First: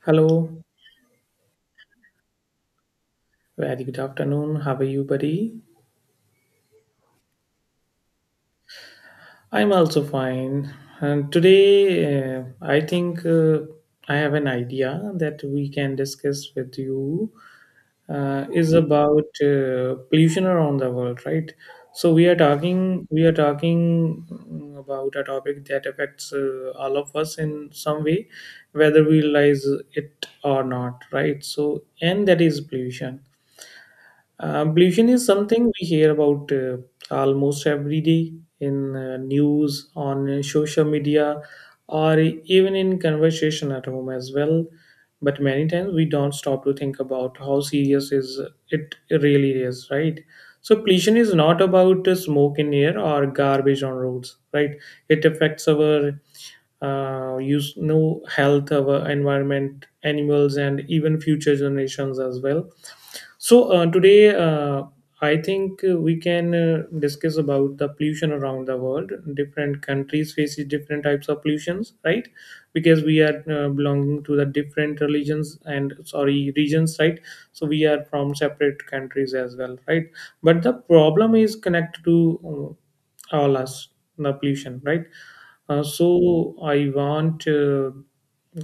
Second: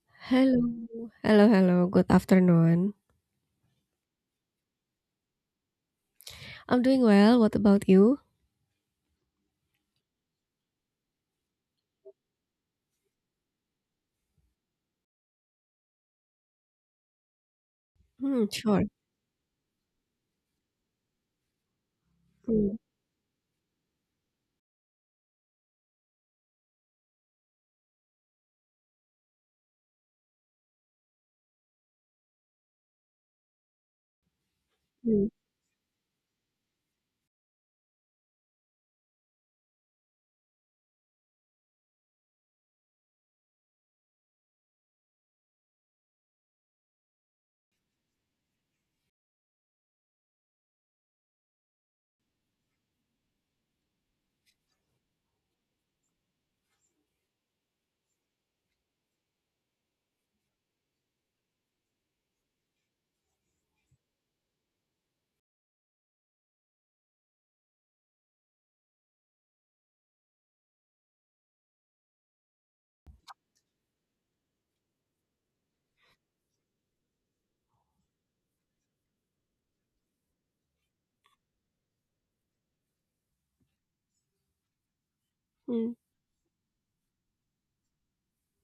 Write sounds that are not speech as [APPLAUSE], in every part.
Hello, Hello. Hello, hello. Good afternoon. very good afternoon. How are you, buddy? I'm doing well. What about you? I'm also fine. And today, I think I have an idea that we can discuss with you, is Sure. about pollution around the world, right? So we are Hmm, talking, we are talking mm, about a topic that affects all of us in some way, whether we realize it or not, right? So, and that is pollution. Pollution is hmm, something we hear about almost every day in news, on social media, or even in conversation at home as well. But many times we don't stop to think about how serious is it really is, right? So pollution is not about smoke in air or garbage on roads, right? It affects our use, no health, our environment, animals, and even future generations as well. So today, I think we can discuss about the pollution around the world. Different countries faces different types of pollutions, right? Because we are belonging to the different religions and sorry regions, right? So we are from separate countries as well, right? But the problem is connected to all us, the pollution, right? Uh, hmm. so I want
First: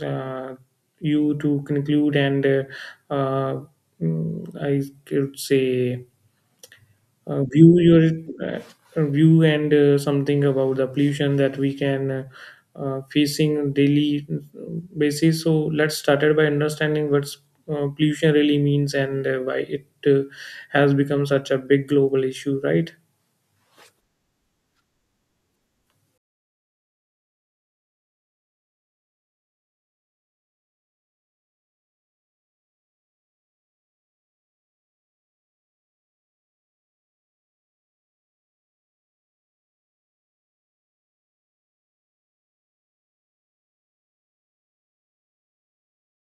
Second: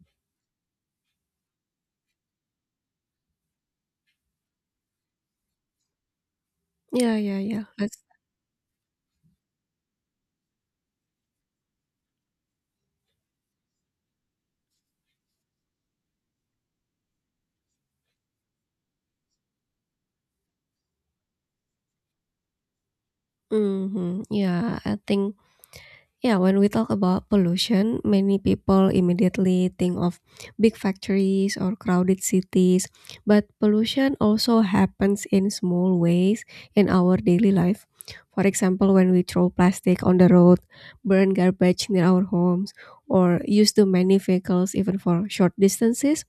uh, you to conclude and uh, I could say Yeah, yeah, yeah. view Let's. your view and something about the pollution that we can facing on daily basis. So let's started by understanding what's pollution really means and why it has become such a big global issue, right? Mm-hmm. Yeah, I think Yeah, when we talk about pollution, many people immediately think of big factories or crowded cities. But pollution also happens in small ways in our daily life. For example, when we throw plastic on the road, burn garbage near our homes, or use too many vehicles even for short distances,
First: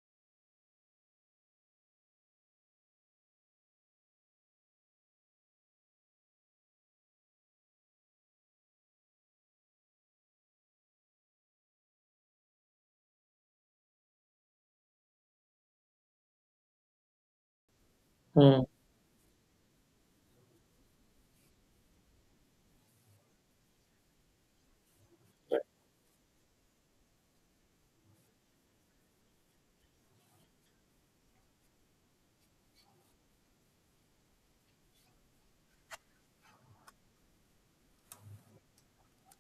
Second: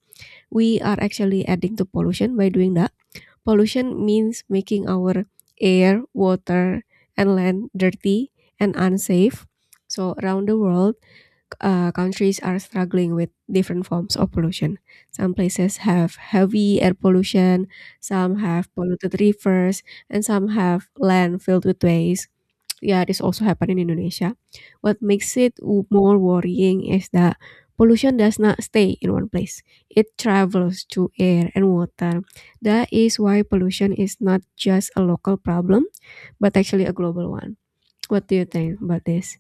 we are actually adding to pollution by doing that. Pollution means making our air, water, and land dirty and unsafe. So, around the world, countries are struggling with different forms of pollution. Some places have heavy air pollution, some Uh, have polluted rivers, and some have land filled with waste, yeah, this also happened in Indonesia. What makes it more worrying is that pollution does not stay in one place. It travels to air and water. That is why pollution is not just a local problem, but actually a global one. What do you think about this?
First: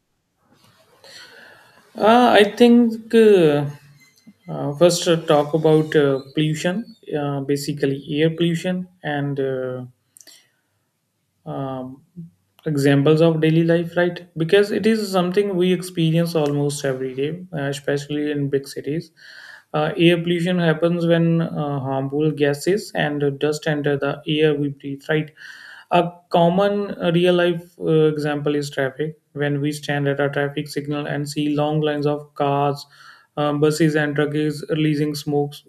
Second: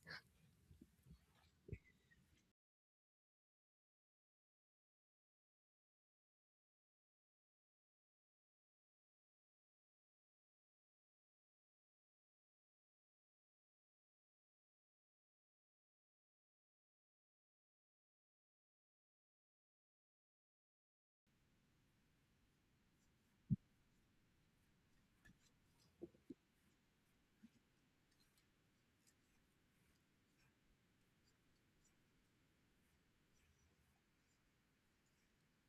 I think first talk about pollution, basically air pollution and um, examples of daily life, right? Because it is something we experience almost every day, especially in big cities. Air pollution happens when harmful gases and dust enter the air we breathe, right? A common real life example is traffic. When we stand at a traffic signal and see long lines of cars, buses, and trucks releasing smokes,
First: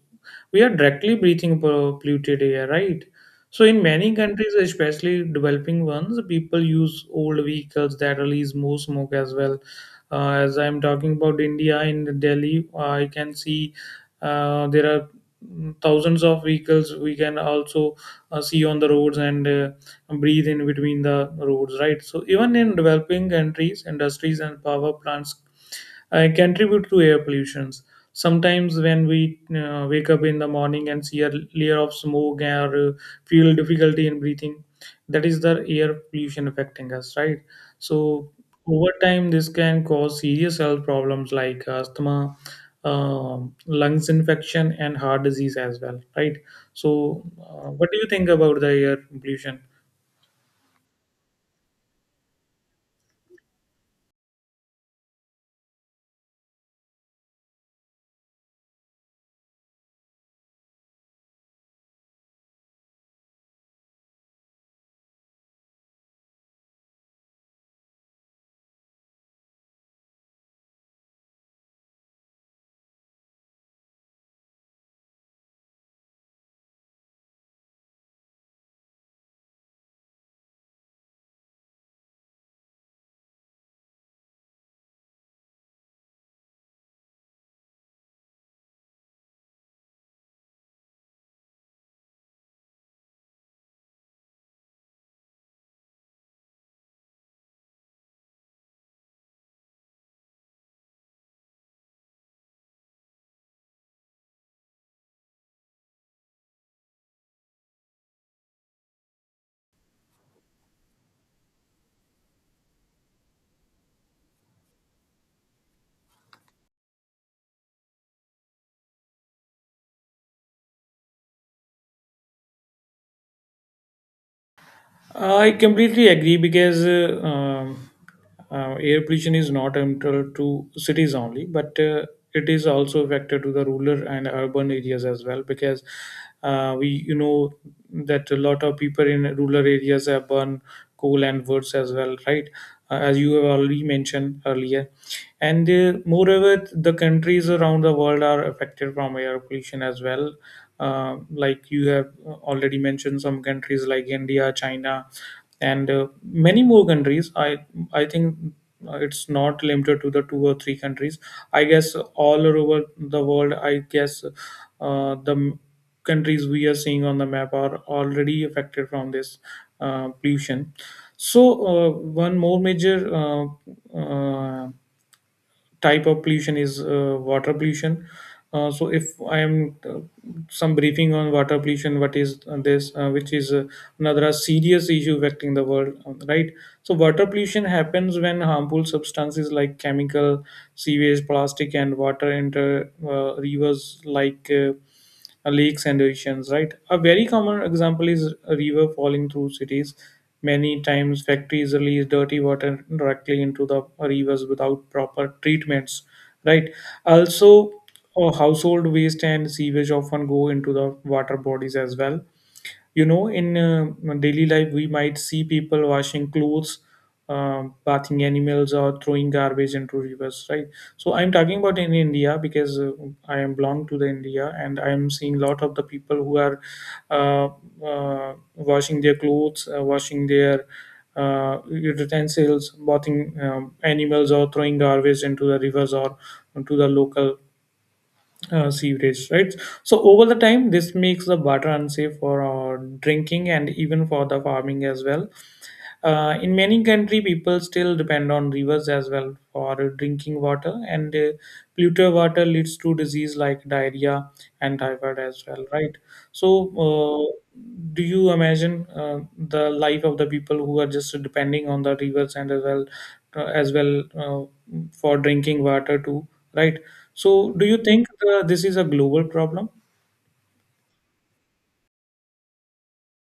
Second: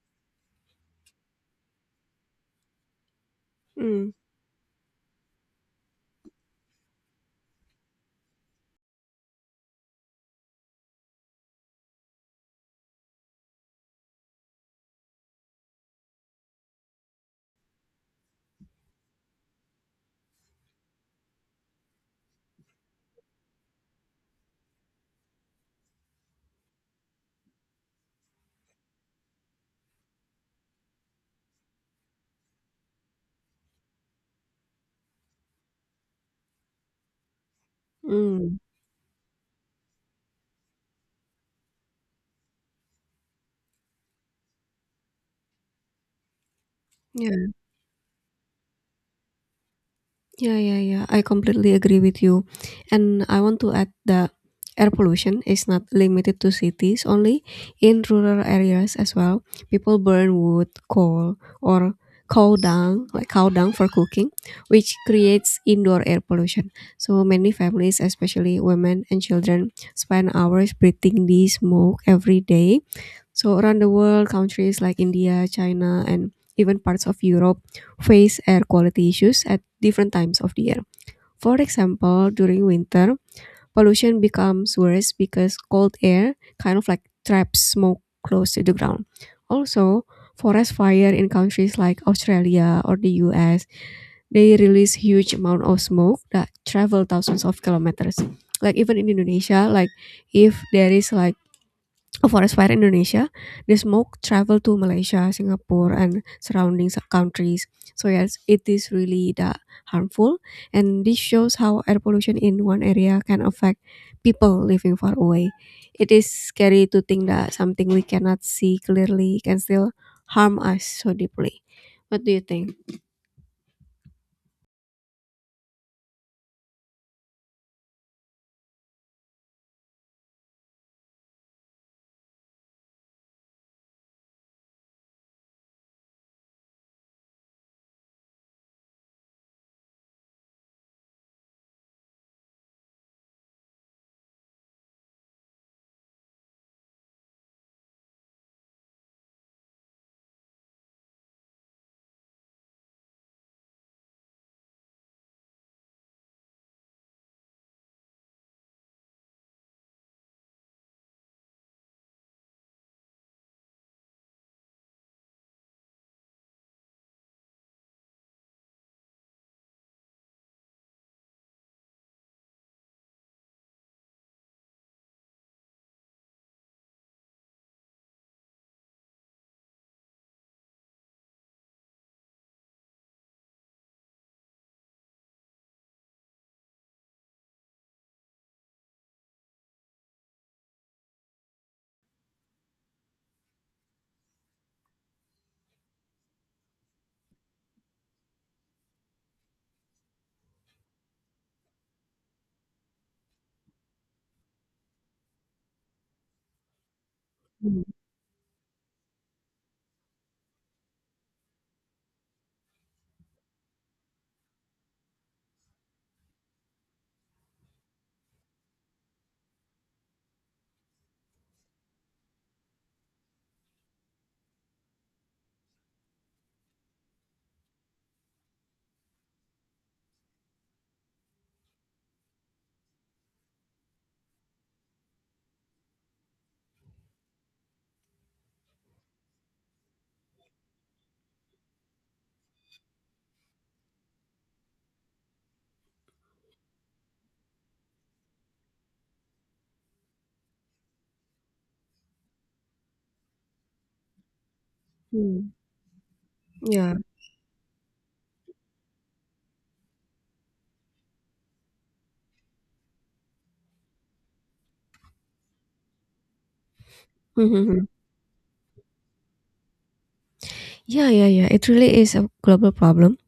we are directly breathing polluted air, right? So in Mm, many countries, especially developing ones, people use old vehicles that release more smoke as well. As I'm talking about India in Delhi, I can see there are thousands of vehicles we can also see on the roads and breathe in between the roads, right? So even in developing countries, industries and power plants contribute to air pollutions. Sometimes when we wake up in the morning and see a layer of smoke or feel difficulty in breathing, that is the air pollution affecting us, right? So mm. over time, this can cause serious health problems like asthma, lungs infection, and heart disease as well, right? So, Yeah, what do you think about the air pollution? yeah, I completely agree with you. And I want to add that air pollution is not limited to cities only. In rural areas as well, people burn wood, coal, or cow dung, like cow dung for cooking, which creates indoor air pollution. So many families, especially women and children, spend hours breathing the smoke every day. So around the world, countries like India, China, and even parts of Europe face air quality issues at different times of the year. For example, during winter, pollution becomes worse because cold air kind of like traps smoke close to the ground. Also, forest fire in countries like Australia or the US, they release huge amount of smoke that travel thousands of kilometers. Like even in Indonesia, like if there is like a forest fire in Indonesia, the smoke traveled to Malaysia, Singapore, and surrounding countries. So yes, it is really the harmful, and this shows how air pollution in one area can affect people living far away. It is scary to think that something we cannot see clearly can still harm us so deeply. What do you think? I completely agree because air pollution is not limited to cities only, but it is also a factor to the rural and urban areas as well. Because we, you know, that a lot of people in rural areas have burn coal and woods as well, right? As you have already mentioned earlier, and moreover, the countries around the world are affected from air pollution as well, like you have already mentioned some countries like India, China, and many more countries. I think it's not limited to the two or three countries. I guess all over the world, I guess countries we are seeing on the map are already affected from this pollution. So one more major uh, type of pollution is water pollution. So if I am some briefing on water pollution, what is this, which is another serious issue affecting the world, right? So water pollution happens when harmful substances like chemical, sewage, plastic, and water enter rivers like lakes and oceans. Right. A very common example is a river falling through cities. Many times, factories release dirty water directly into the rivers without proper treatments. Right. Also, Hmm. Household waste and sewage often go into the water bodies as well. You know, in daily life we might see people washing clothes, bathing animals or throwing garbage into rivers, right? So I'm talking about in India because I am belong to the India and I am seeing lot of the people who are uh, washing their clothes, washing their utensils, bathing animals or throwing garbage into the rivers or to the local sewerage, right? So over the time, this makes the water unsafe for drinking and even for the farming as well. In many country, people still depend on rivers as well for drinking water, and polluted water leads to disease like diarrhea and typhoid as Hmm. well, right? So, Yeah. Do you imagine the life of the people who are just depending on the rivers and as well uh, as well uh, for drinking water too, right? So, do you Mhm. think this is a global problem? Yeah. It really is a global problem,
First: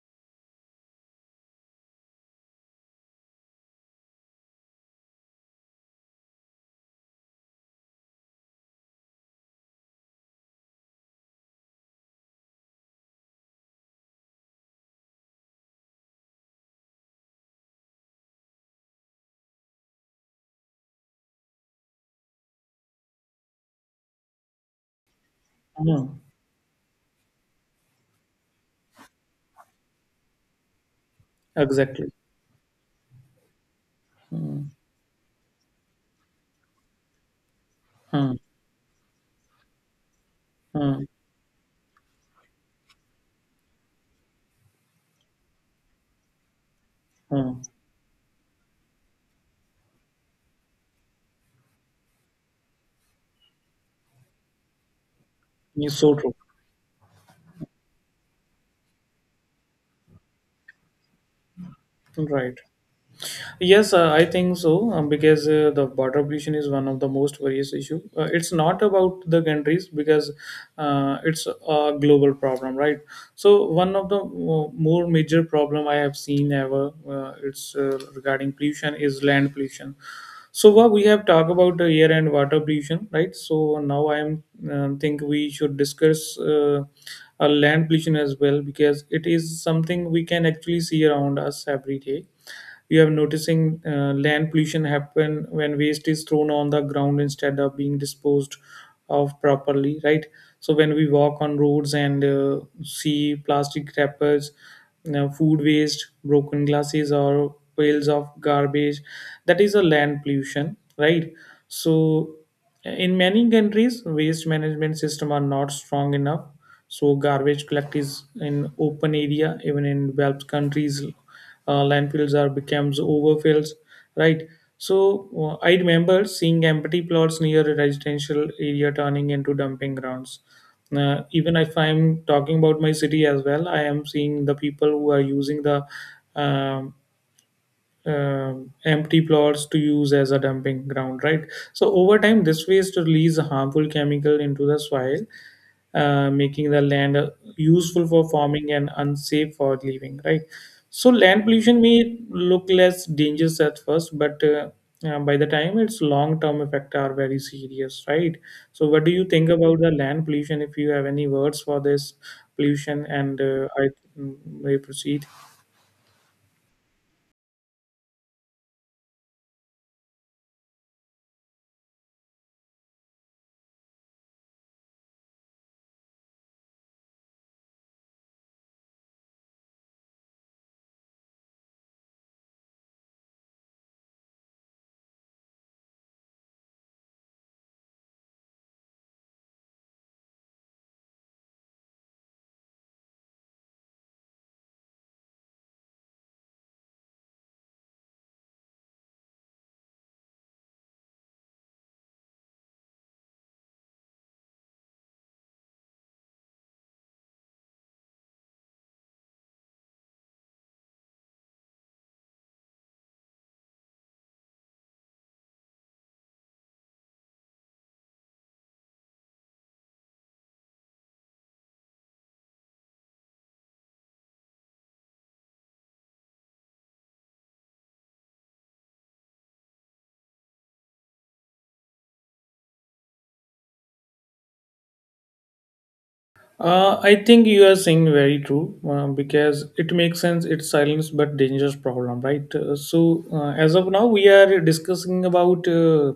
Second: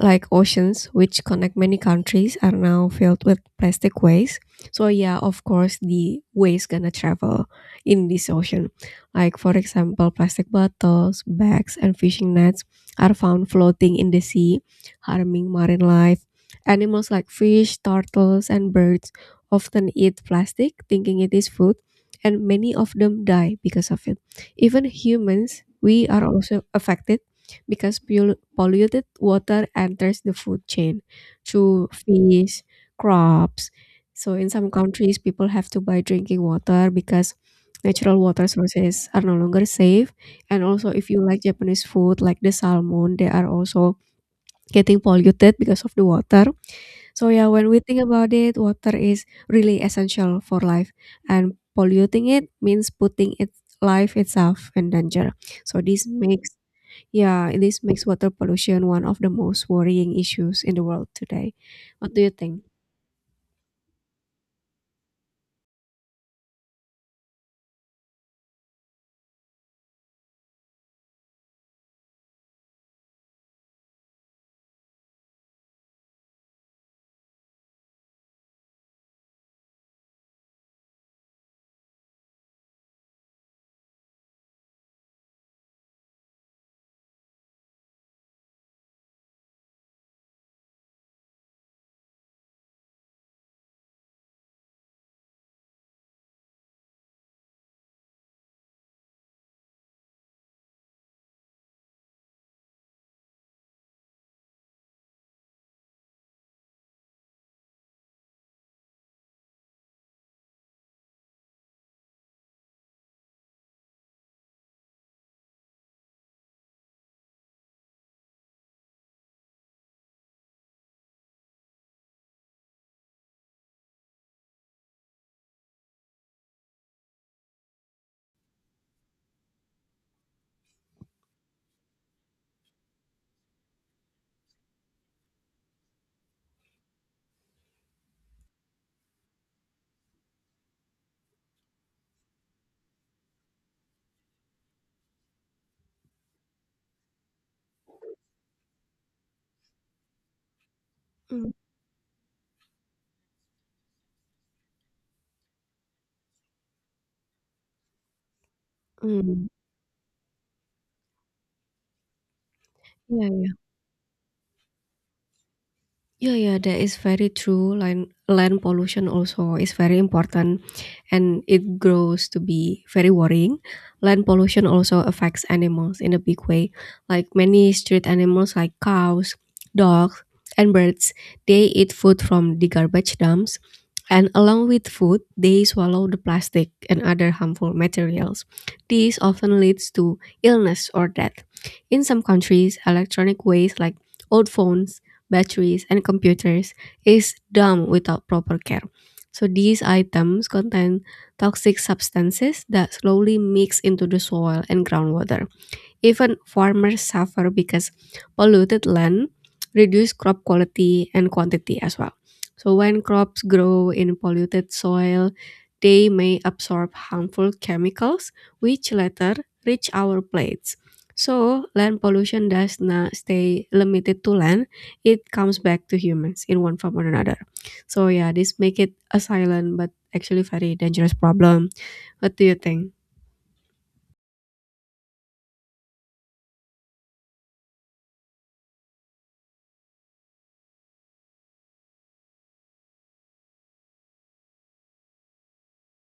like oceans which connect many countries are now filled with plastic waste. So yeah, of course the waste gonna travel in this ocean. Like for example, plastic bottles, bags, and fishing nets are found floating in the sea, harming marine life. Animals like fish, turtles, and birds often eat plastic thinking it is food, and many of them die because of it. Even humans, we Hmm, are also affected because polluted water enters the food chain through exactly. fish, crops. So in Hmm, some countries, people have to buy drinking water because natural hmm, water sources are no longer safe. And also, hmm, if you like Japanese food, like the salmon, they are also getting polluted because of the water. So yeah, hmm. when we think about it, water is really essential for life, and polluting it means putting its life itself in danger. So It's this so true. makes, yeah, this makes water pollution one of the most worrying issues in the world today. What do you Right. think? Yes, I think so, because the water pollution is one of the most various issue. It's not about the countries because it's a global problem, right? So one of the more major problem I have seen ever, it's regarding pollution is land pollution. So what we have talked about the air and water pollution, right? So now I am think we should discuss. Land pollution as well, because it is something we can actually see around us every day. You have noticing land pollution happen when waste is thrown on the ground instead of being disposed of properly, right? So when we walk on roads and see plastic wrappers, you know, food waste, broken glasses or piles of garbage, that is a land pollution, right? So in many countries waste management system are not strong enough, so garbage collect is in open area. Even in developed countries, landfills are becomes overfills, right? So I remember seeing empty plots near a residential area turning into dumping grounds. Even if I'm talking about my city as well, I am seeing the people who are using the um empty plots to use as a dumping ground, right? So over time, this waste release a harmful chemical into the soil, making the land useful for farming and unsafe for living, right? So land Mm, pollution may look less dangerous at first, but by the time its long-term effects are very serious, right? So what do you mm. think about the land pollution? If you have any words for this pollution, Yeah, and yeah, I mm, may proceed. yeah, that is very true. Land pollution also is very important and it grows to be very worrying. Land pollution also affects animals in a big way. Like many street animals like cows, dogs, and birds, they eat food from the garbage dumps. And along with food, they swallow the plastic and other harmful materials. This often leads to illness or death. In some countries, electronic waste like old phones, batteries, and computers is dumped without proper care. So these items contain toxic substances that slowly mix into the soil and groundwater. Even farmers suffer because polluted land reduce crop quality and quantity as well. So when crops grow in polluted soil, they may absorb harmful chemicals which later reach our plates. So land pollution does not stay limited to land, it comes back to humans in one form or another. So yeah, this make it a silent but actually very dangerous problem. What do you think? I think you are saying very true because it makes sense. It's silence but dangerous problem, right? So as of now, we are discussing about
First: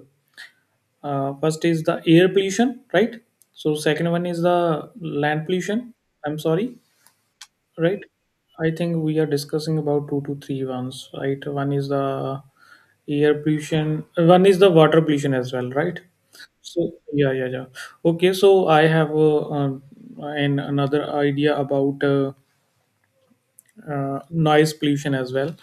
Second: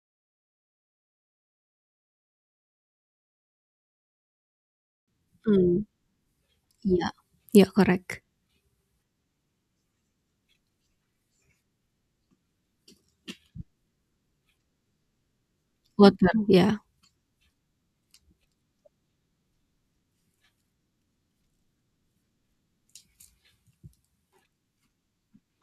first is the air pollution, right? So second one is the land Hmm. pollution. I'm sorry, Yeah. Yeah, right correct. I think we are discussing about two to three ones right one is the air pollution one is the water pollution as well right Water, yeah. so yeah yeah yeah okay so I have an another idea about noise pollution as well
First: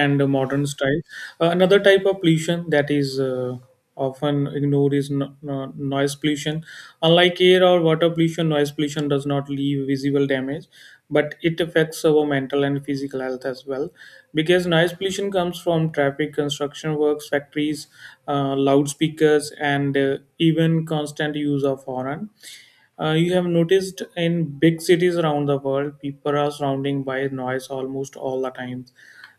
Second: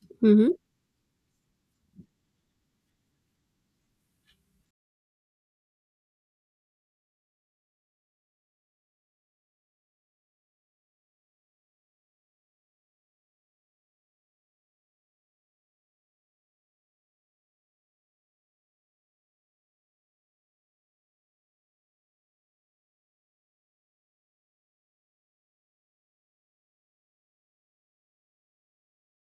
and Mhm, modern style another type of pollution that is often ignored is no, no- noise pollution unlike air or water pollution noise pollution does not leave visible damage but it affects our mental and physical health as well because noise pollution comes from traffic construction works factories loudspeakers and even constant use of horn you have noticed in big cities around the world, people are surrounded by noise almost all the time.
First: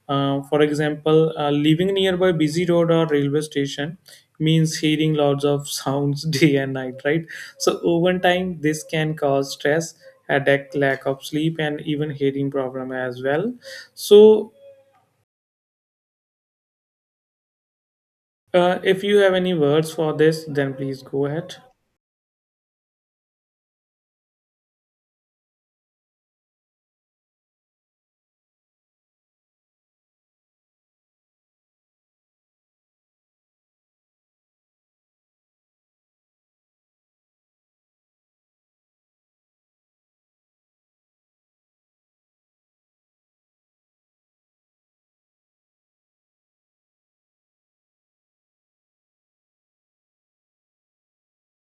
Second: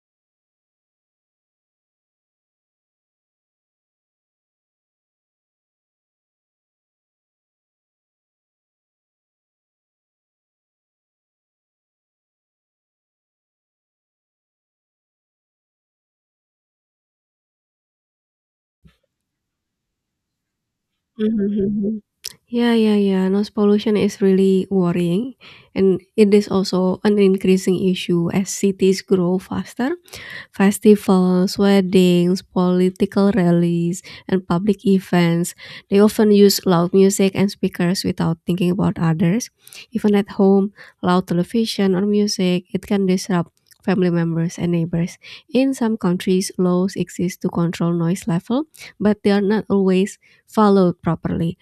For example, living nearby busy road or railway station means hearing lots of sounds [LAUGHS] day and night, right? So over time, this can cause stress, headache, lack of sleep, and even hearing problem as well. So if you have any words for this, then please go mhm ahead. mhm. Yeah, noise pollution is really worrying, and it is also an increasing issue as cities grow faster. Festivals, weddings, political rallies, and public events. They often use loud music and speakers without thinking about others. Even at home, loud television or music, it can disrupt family members and neighbors. In some countries, laws exist to control noise level, but they are not always followed properly.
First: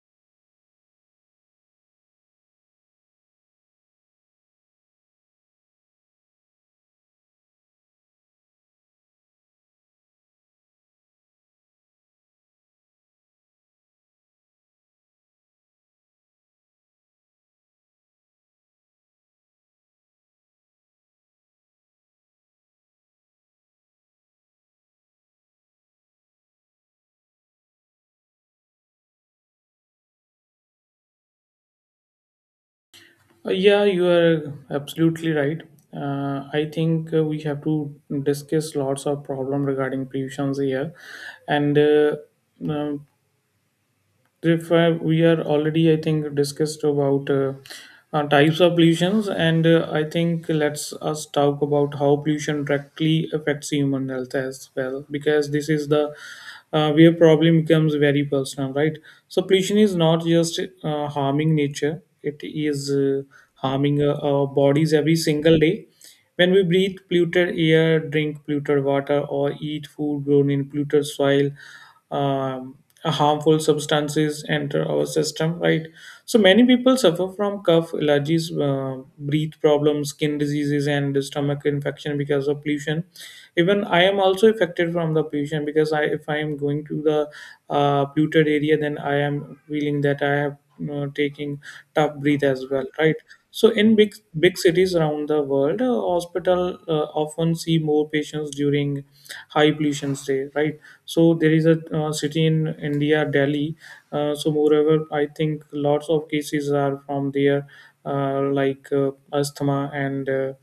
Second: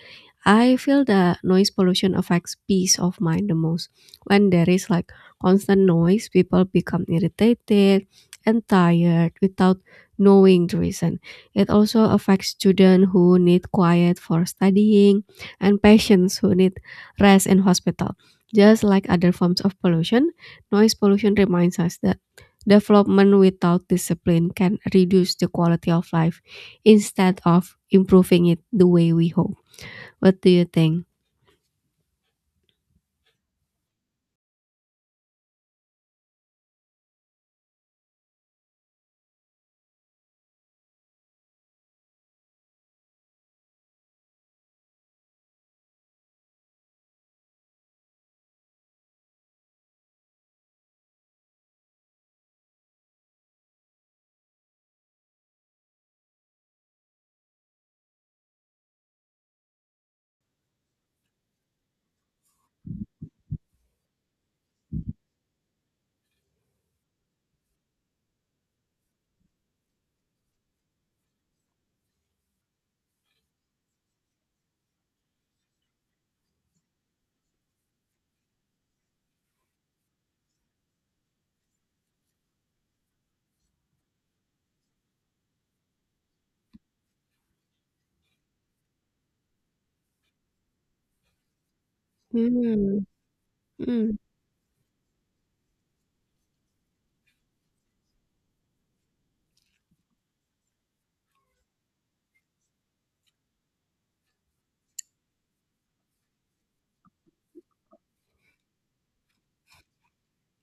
I feel the noise pollution affects peace of mind the most. When there is like constant noise, people become irritated and tired without knowing the reason. It also affects students who need quiet for studying and patients who need rest in hospital. Just like other forms of pollution, noise pollution reminds us that development without discipline can reduce the quality of life instead of improving it the way we hope. What do you think? Yeah, you are absolutely right. I think we have to discuss lots of problem regarding pollutions here, and um, if we are already I think discussed about types of pollutions. And I think let's us talk about how pollution directly affects human health as well, because this is the where problem becomes very personal, right? So pollution is not just harming nature, it is harming our bodies every single day. When we breathe polluted air, drink polluted water, or eat food grown in polluted soil, um, harmful substances enter our system, right? So many people suffer from cough, allergies, breath problems, skin diseases, and stomach infection because of pollution. Even I am also affected from the pollution because if I am going to the polluted area, then I am feeling that I have taking tough breath as well, Mm, right? So in big mm, big cities around the world, hospital often see more patients during high pollution day, right? So there is a city in India, Delhi. So moreover, I think lots of cases are from there, like asthma and.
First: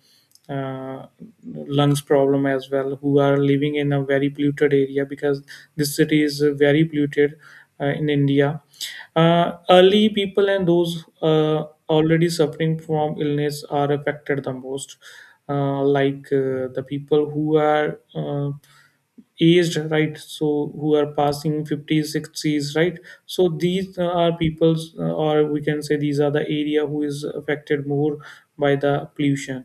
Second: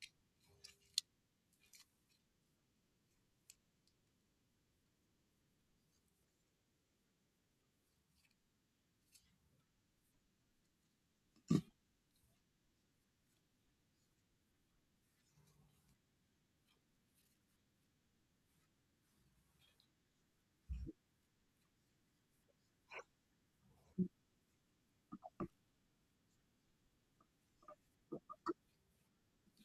uh, lungs problem as well who are living in a very polluted area because this city is very polluted in india early people and those already suffering from illness are affected the most, like the people who are aged, right? So who are passing 50s, 60s, right? So these are people's, or we can say these are the area who is affected more by the pollution.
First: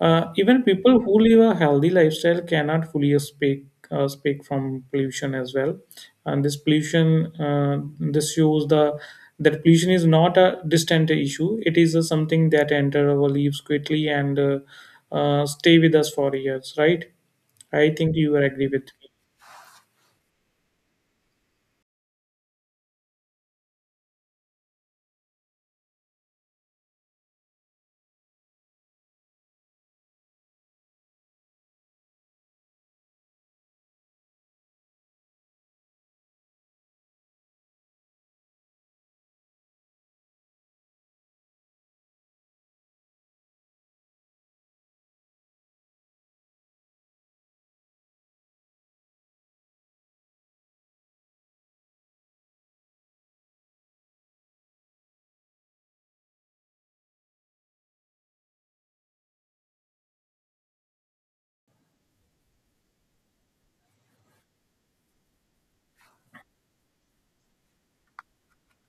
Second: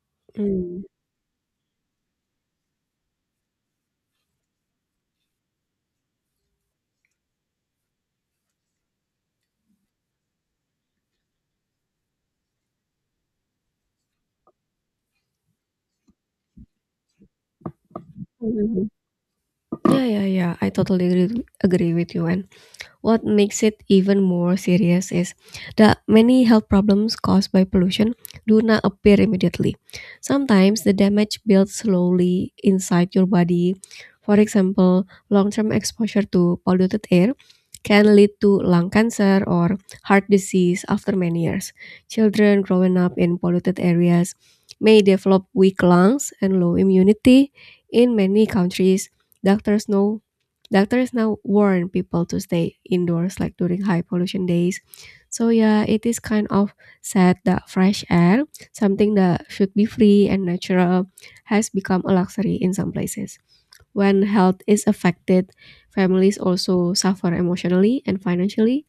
Even mm, people who live a healthy lifestyle cannot fully speak speak from pollution as well. And this pollution, this shows the that pollution is not a distant issue. It is something that enter our lives quickly and stay with us for years. Right? I think you will agree with mm. me. Yeah. I totally agree with you, and what makes it even more serious is that many health problems caused by pollution do not appear immediately. Sometimes the damage builds slowly inside your body. For example, long term exposure to polluted air can lead to lung cancer or heart disease after many years. Children growing up in polluted areas may develop weak lungs and low immunity. In many countries, doctors know Doctors now warn people to stay indoors like during high pollution days. So yeah, it is kind of sad that fresh air, something that should be free and natural, has become a luxury in some places. When health is affected, families also suffer emotionally and financially.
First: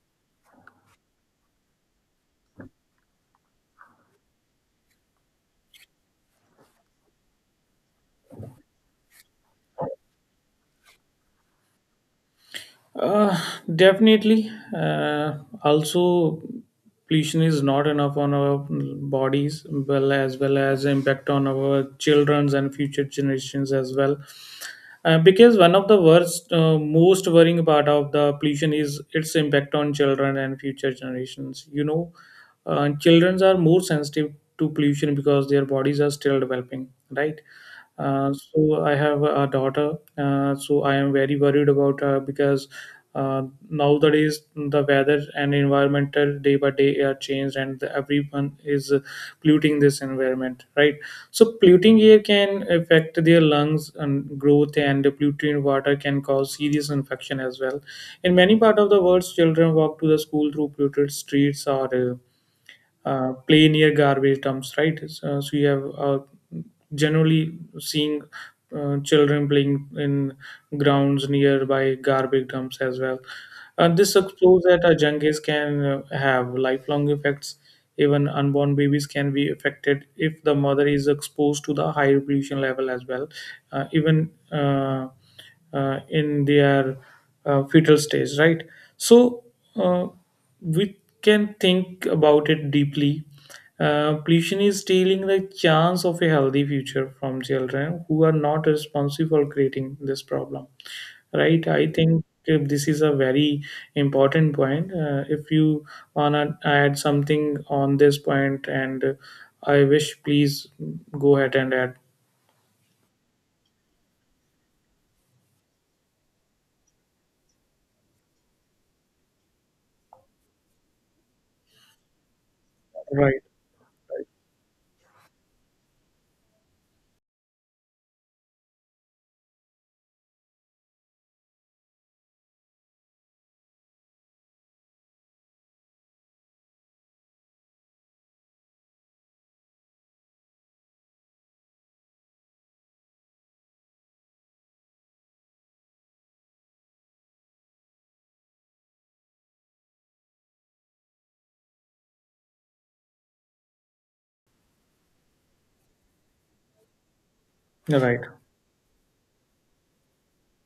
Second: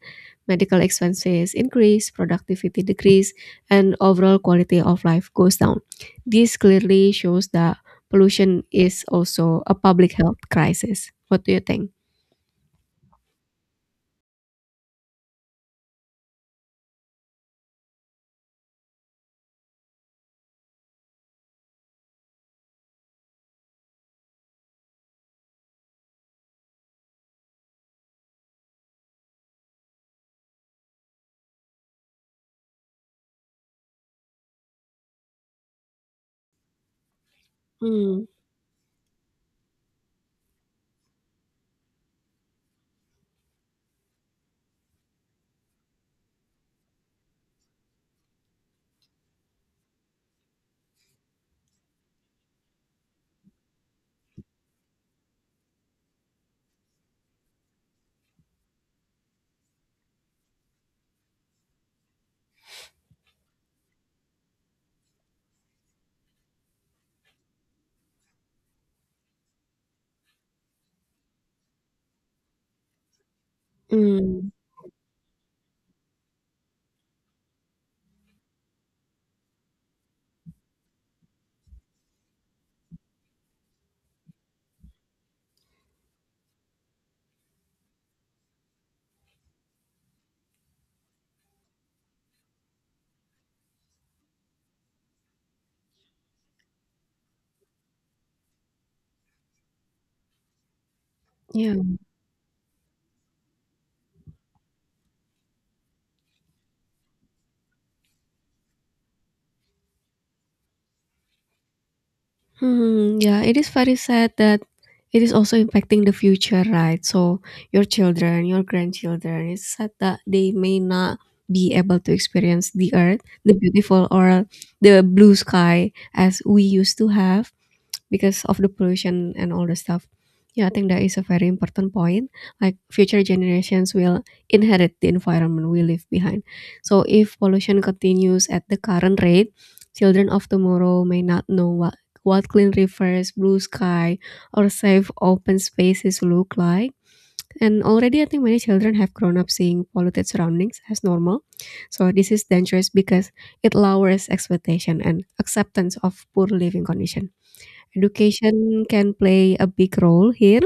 Medical expenses increase, productivity decrease, and overall quality of life goes down. This clearly shows that pollution is also a public health crisis. What do you think? Uh, definitely. Also, pollution is not enough on our bodies, well as impact on our childrens and future generations as well. Because one of the worst, most worrying part of the pollution is its impact on children and future generations. You know, children are more sensitive to pollution because their bodies are still developing, right? Mm, So I have a daughter. So I am very worried about her because uh, nowadays the weather and environmental day by day are changed, and the- everyone is polluting this environment, right? So polluting air can affect their lungs and growth, and the polluted water can cause serious infection as well. In many part of the world, children walk to the school through polluted streets or play near garbage dumps, right? So you have generally seeing children playing in grounds nearby garbage dumps as well. This mm, explores that junkies can have lifelong effects. Even unborn babies can be affected if the mother is exposed to the high pollution level as well, even in their fetal stage, right? So uh, we can think about it deeply. Pollution is stealing the chance of a healthy future from children who are not responsible for creating this problem right. yeah. I think if this is a very important point. If you wanna add something on this point and I wish please go ahead and add Yeah, it is very sad that it is also impacting the future, right? So your children, your grandchildren, it's sad that they may not be able to experience the earth, right, the beautiful or the blue sky as we used to have, because of the pollution and all the stuff. Yeah, I think that is a very important point. Like future generations will inherit the environment we leave behind. So if pollution continues at the current rate, children of tomorrow may not know what clean rivers, blue sky, or safe open spaces look like. And already, I think many children have grown up seeing polluted surroundings as normal. So this is dangerous because it lowers expectation and acceptance of poor living condition. right. Education can play a big role here.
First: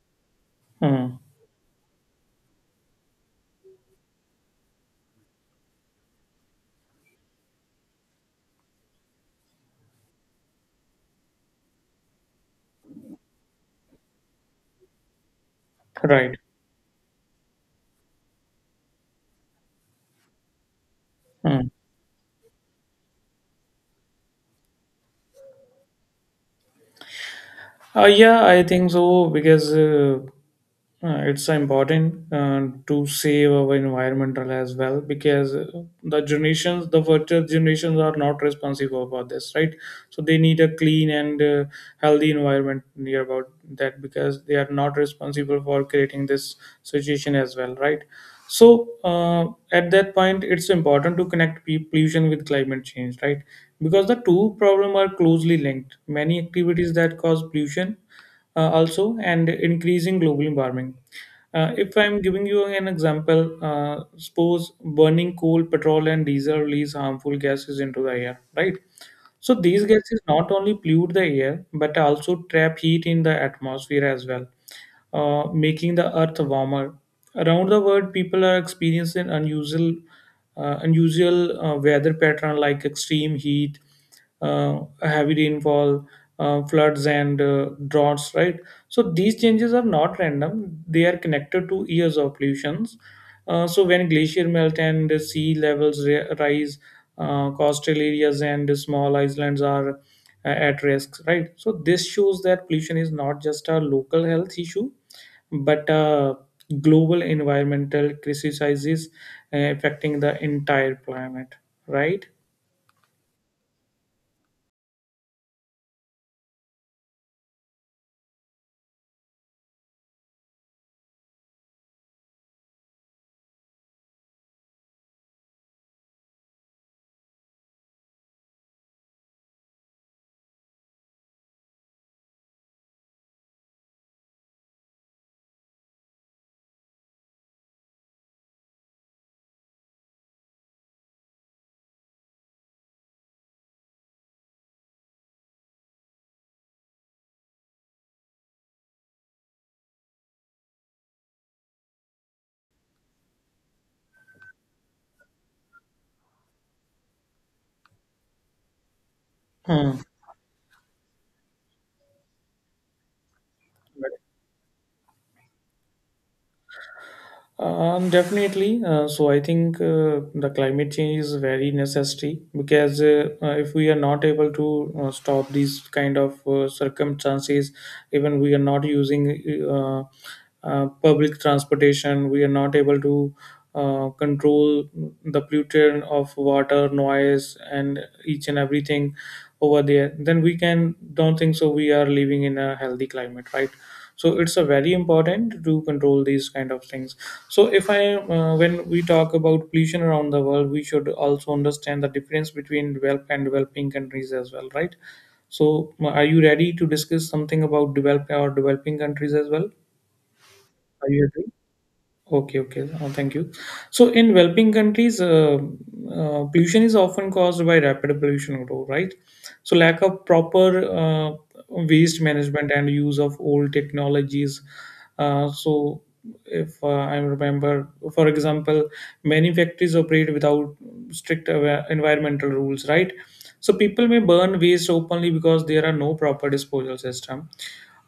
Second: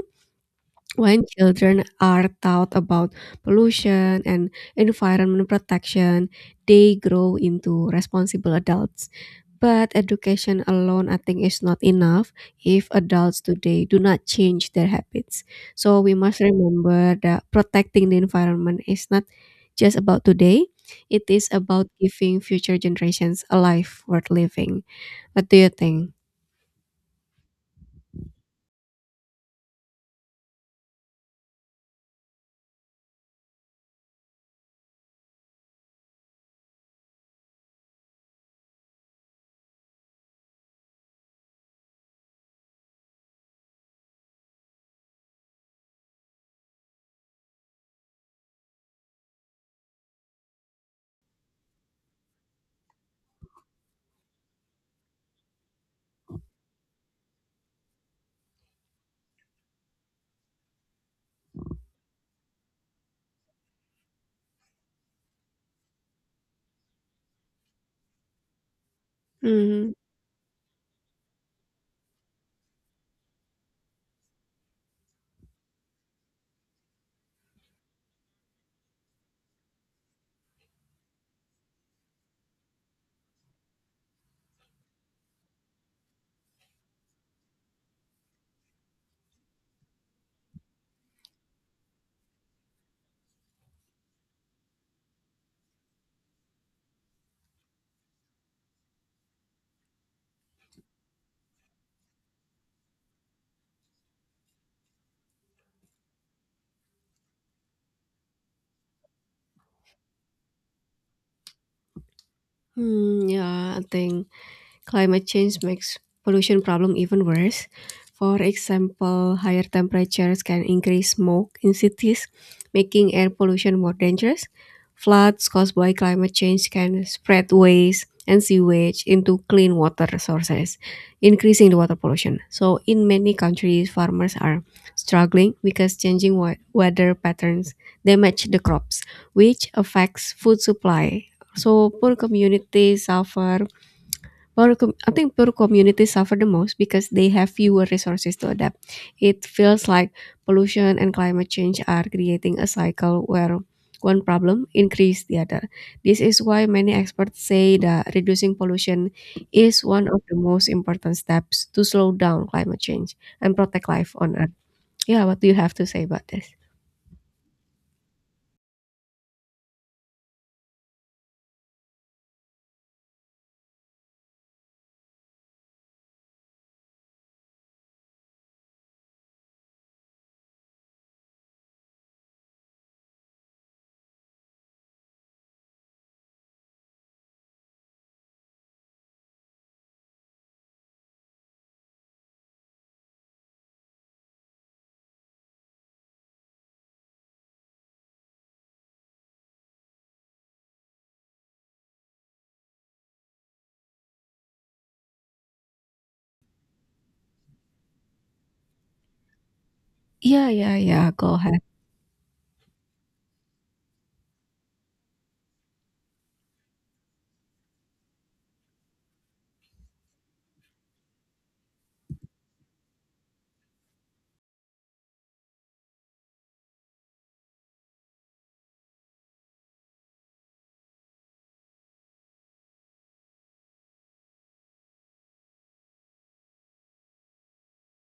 Mm. When children are taught about pollution and environment protection, they grow into responsible adults, but education alone I think is not enough if adults today do not change their habits. So we Right. must remember that protecting the environment is not just about today, it is Mm. about giving future generations a life worth living. What do you think? Yeah, I think so because it's so important to save our environmental as well because the generations, the future generations are not responsible for this, right? So they need a clean and healthy environment near about that because they are not responsible for creating this situation as well, right? So at that point it's important to connect pollution with climate change, right? Because the two problem are closely linked. Many activities that cause pollution also and increasing global warming. If I'm giving you an example, suppose burning coal petrol and diesel release harmful gases into the air, right? So these Mhm. gases not only pollute the air but also trap heat in the atmosphere as well, making the earth warmer. Around the world, people are experiencing unusual weather pattern like extreme heat, heavy rainfall, floods, and droughts. Right. So these changes are not random; they are connected to years of pollutions. So when glacier melt and the sea levels rise, coastal areas and small islands are at risk, right? So this shows that pollution is not just a local health issue but a global environmental crisis affecting the entire planet, right? Hmm, yeah, I think Climate change makes pollution problem even worse. For example, higher temperatures can increase smoke in cities, making air pollution more dangerous. Floods caused by climate change can spread waste and sewage into clean water sources, increasing the water pollution. So, in many countries, farmers are struggling because changing weather patterns damage the crops, which affects food supply. So, poor communities suffer I think poor communities suffer the most because they have fewer resources to adapt. It feels like pollution and climate change are creating a cycle where one problem increases the other. This is why many experts say that reducing pollution is Hmm. one of the most important steps to slow down climate change and protect life on Earth. Yeah, what do you have to say about this? Definitely. So I think the climate change is very necessary because if we are not able to stop these kind of circumstances, even we are not using uh, public transportation, we are not able to control the pollution of water, noise, and each and everything over there. Then we can don't think so. We are living in a healthy climate, right? So it's a very important to control these kind of things. So if I when we talk about pollution around the world we should also understand the difference between developed and developing countries as well, right? So are you ready to discuss something about developed or developing countries as well? Yeah, yeah, Are yeah. you Go ready? ahead. Okay, okay. Thank you. So, in developing countries, pollution is often caused by rapid pollution growth, right? So, lack of proper waste management and use of old technologies. So if I remember, for example, many factories operate without strict environmental rules, right? So, people may burn waste openly because there are no proper disposal system.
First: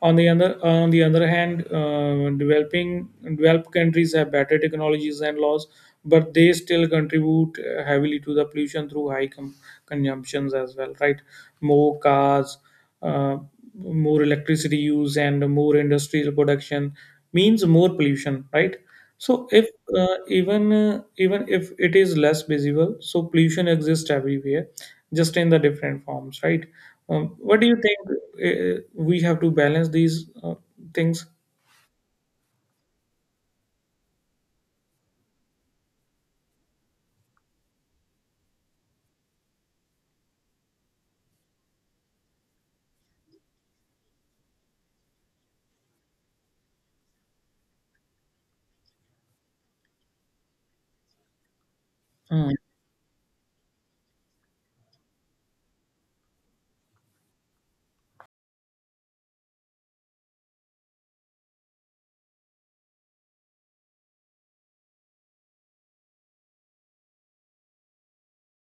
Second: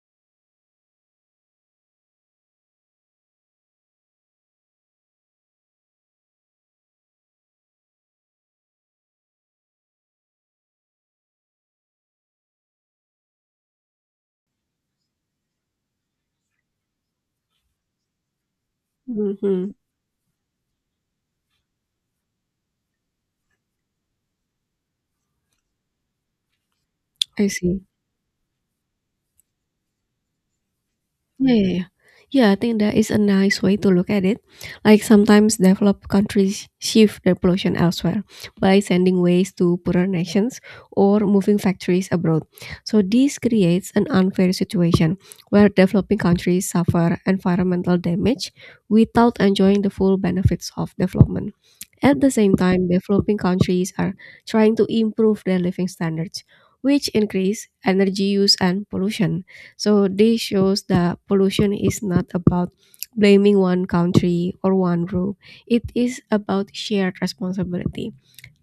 On the other hand, developing developed countries have better technologies and laws, but they still contribute heavily to the pollution through high consumptions as well, right? More cars, uh, more electricity use, and more industrial production means more pollution, right? So if Hmm. Even even if it is less visible, so pollution exists everywhere, just in the different forms, right? I What do you see. think we have to balance these things? Yeah, yeah, yeah. Yeah, I think That is a nice way to look at it. Like sometimes developed countries shift their pollution elsewhere by sending waste to poorer nations or moving factories abroad. So this creates an unfair situation where developing countries suffer environmental damage without enjoying the full benefits of development. At the Mm, same time, developing countries are trying to improve their living standards, which increase energy use and pollution. So this shows that pollution is not about blaming one country or one group. It is about shared responsibility.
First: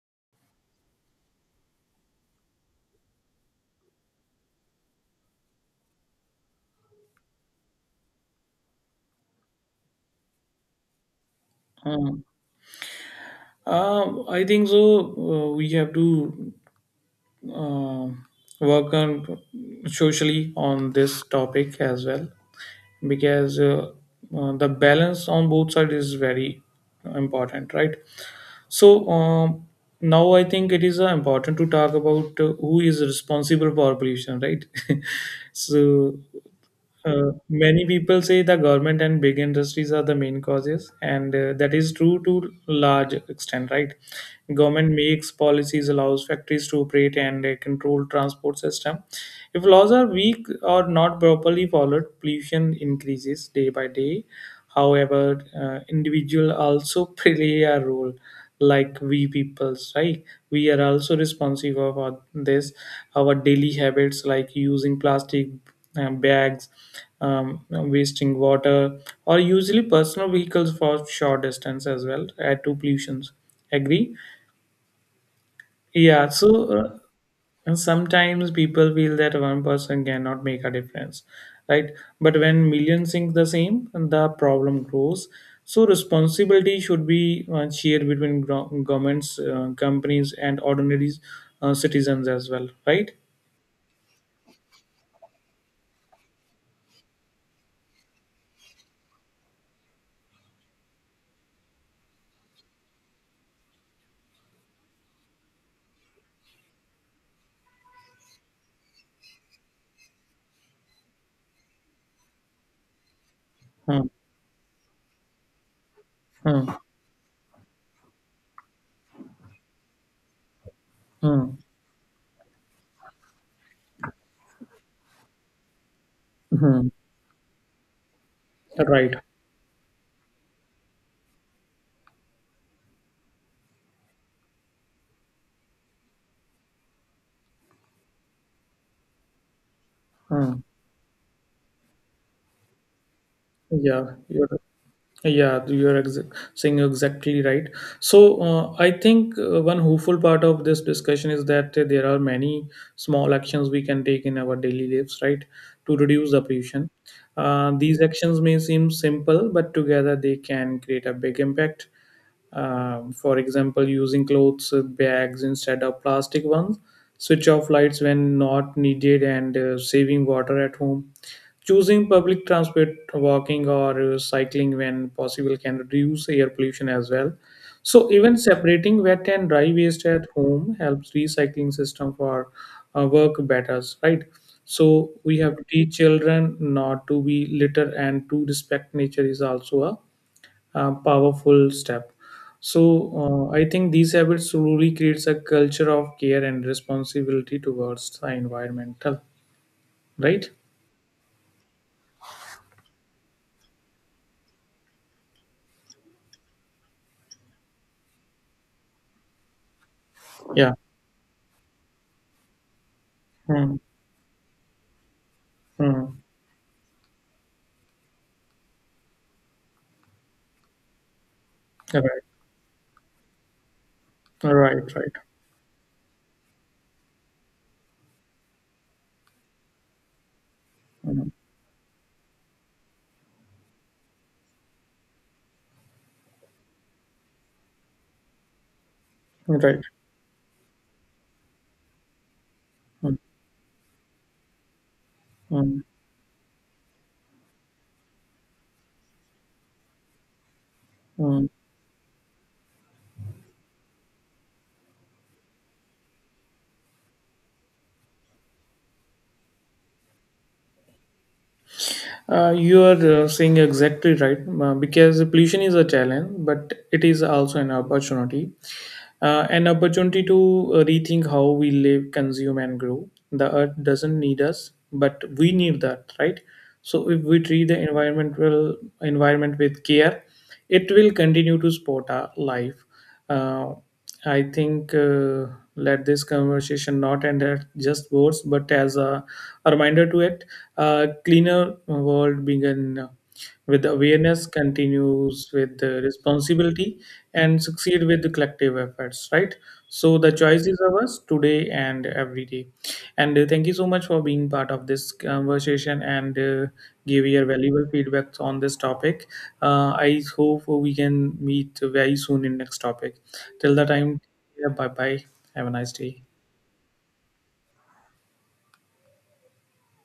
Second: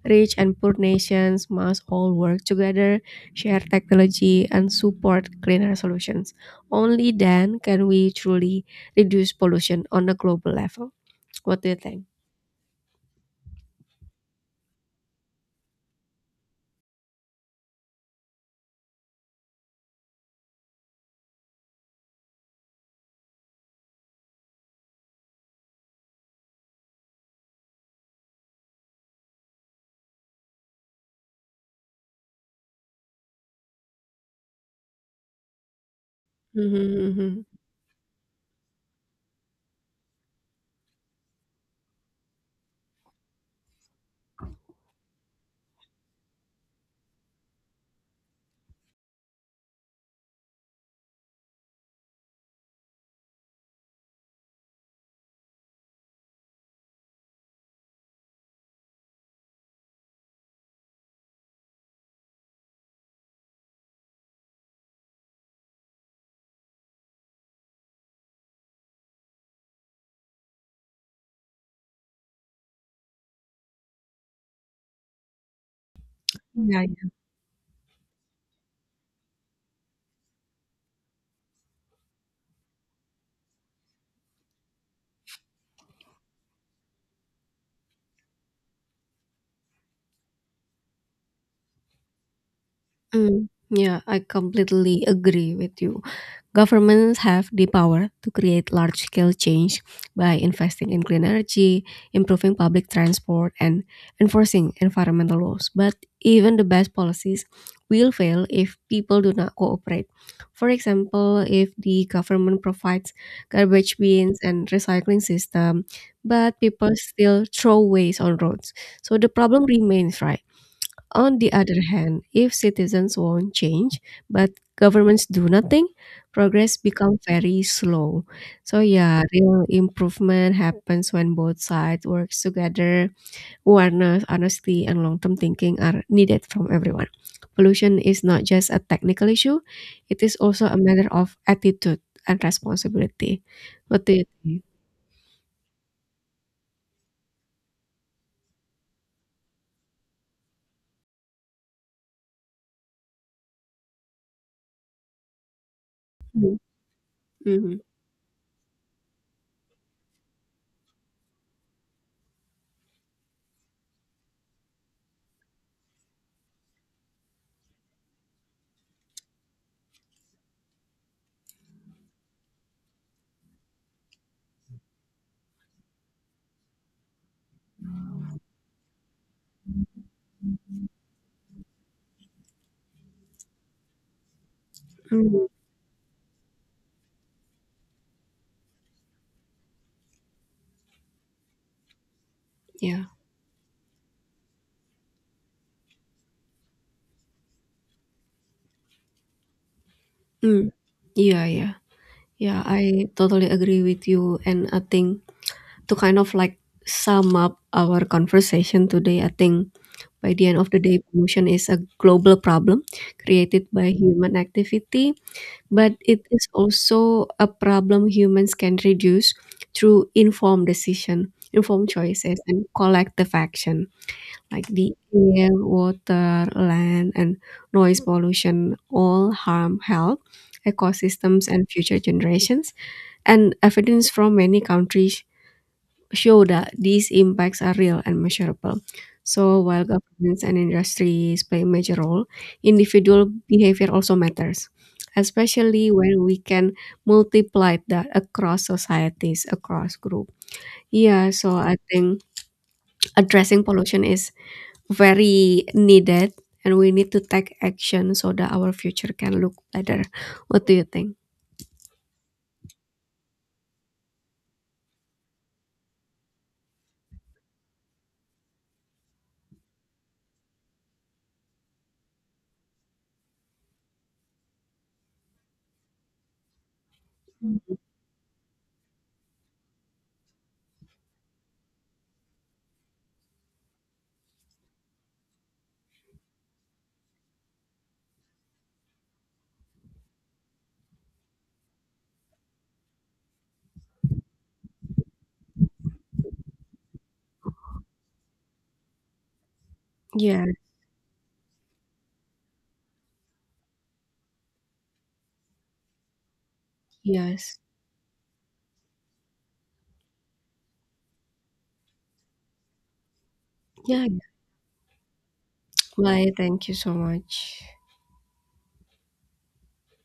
Rich and poor nations must all work together, share technology, and support cleaner solutions. Only then can we truly reduce pollution on a global level. What do you think? mm, I think so. We have to uh, work on socially on this topic as well because the balance on both sides is very important, right? So now I think it is important to talk about who is responsible for pollution, right? [LAUGHS] so Mhm, mhm. many people say the government and big industries are the main causes, and that is true to large extent, right? Government makes policies, allows factories to operate, and control transport system. If laws are weak or not properly followed, pollution increases day by day. However, individual also [LAUGHS] play a role, like we peoples, right? We are also responsive of our- this. Our daily habits, like using plastic bags, wasting water, or usually personal vehicles for short distance as well, add to pollutions. Agree? Yeah, so Yeah, uh, yeah. and sometimes people feel that one person cannot make a difference, right? But when millions think the same, the problem grows. So responsibility should be shared between governments, companies, and ordinary citizens as well, right? Yeah, I completely agree with you. Governments have the power to create large scale change by investing in clean energy, improving public transport, and enforcing environmental laws. But even the best policies will fail if people do not cooperate. For example, if the government provides garbage Hmm. bins and recycling system, but Hmm. people still throw waste on roads. So the problem remains, right? On the Hmm. other hand, if citizens want change but governments do nothing, progress Hmm. becomes very slow. So Right. yeah, real improvement happens when both sides works together. Awareness, honesty, and long-term thinking are needed from everyone. Pollution is not just a technical issue; it is Hmm. also a matter of attitude and responsibility. Yeah, What do you you're think? Yeah, you are saying exactly right. So, I think one hopeful part of this discussion is that there are many small actions we can take in our daily lives, right, to reduce the Mm-hmm. pollution. Mm-hmm. These actions may seem simple, but together they can create a big impact. For example, using clothes bags instead of plastic ones, switch off lights when not needed, and saving water at home. Choosing public transport, walking, or cycling when possible can reduce air pollution as well. So even separating wet and dry waste at home helps recycling system for work better, right? So we have to teach children not to be litter and to respect nature is also a powerful step. Yeah. So I think these habits truly creates a culture of care and responsibility towards the environmental, right? Mm. Yeah. yeah. Yeah, I totally agree with you. And I think To kind of like sum up our conversation today, I think by the end of Yeah. the day, pollution is a global problem created Hmm. by human activity, but Hmm. it is also a problem humans can reduce through informed decision, informed Right, choices, and collective action. right, Like the right, air, water, land, and noise pollution all harm health, Mhm. ecosystems, and future generations, and evidence from many countries show that these impacts are real and measurable. So right. while governments and industries play a major role, Mm, individual behavior also matters, mm, especially when we can multiply that across societies, across group. Yeah, mm. so I think addressing pollution is very needed and we need to take action so that our future can look better. What do you think? You are saying exactly right because pollution is a challenge, but it is also an opportunity. An opportunity to rethink how we live, consume, and grow. The earth doesn't need us, but we need that, right? So if we treat Mm. the environment with care, it will continue to support our life. Uh, I think let this conversation not end at just words, but as a reminder to it, a cleaner world begin with awareness, continues with the responsibility, and succeed with the collective efforts. Right. So the Yeah, choice is ours today and every day. And thank you so much for being part of this conversation and give your yes. valuable feedback on this topic. I hope we can meet very soon in next topic. Till the Yeah, time, yeah, bye bye. Have a nice day. bye. Thank you so much.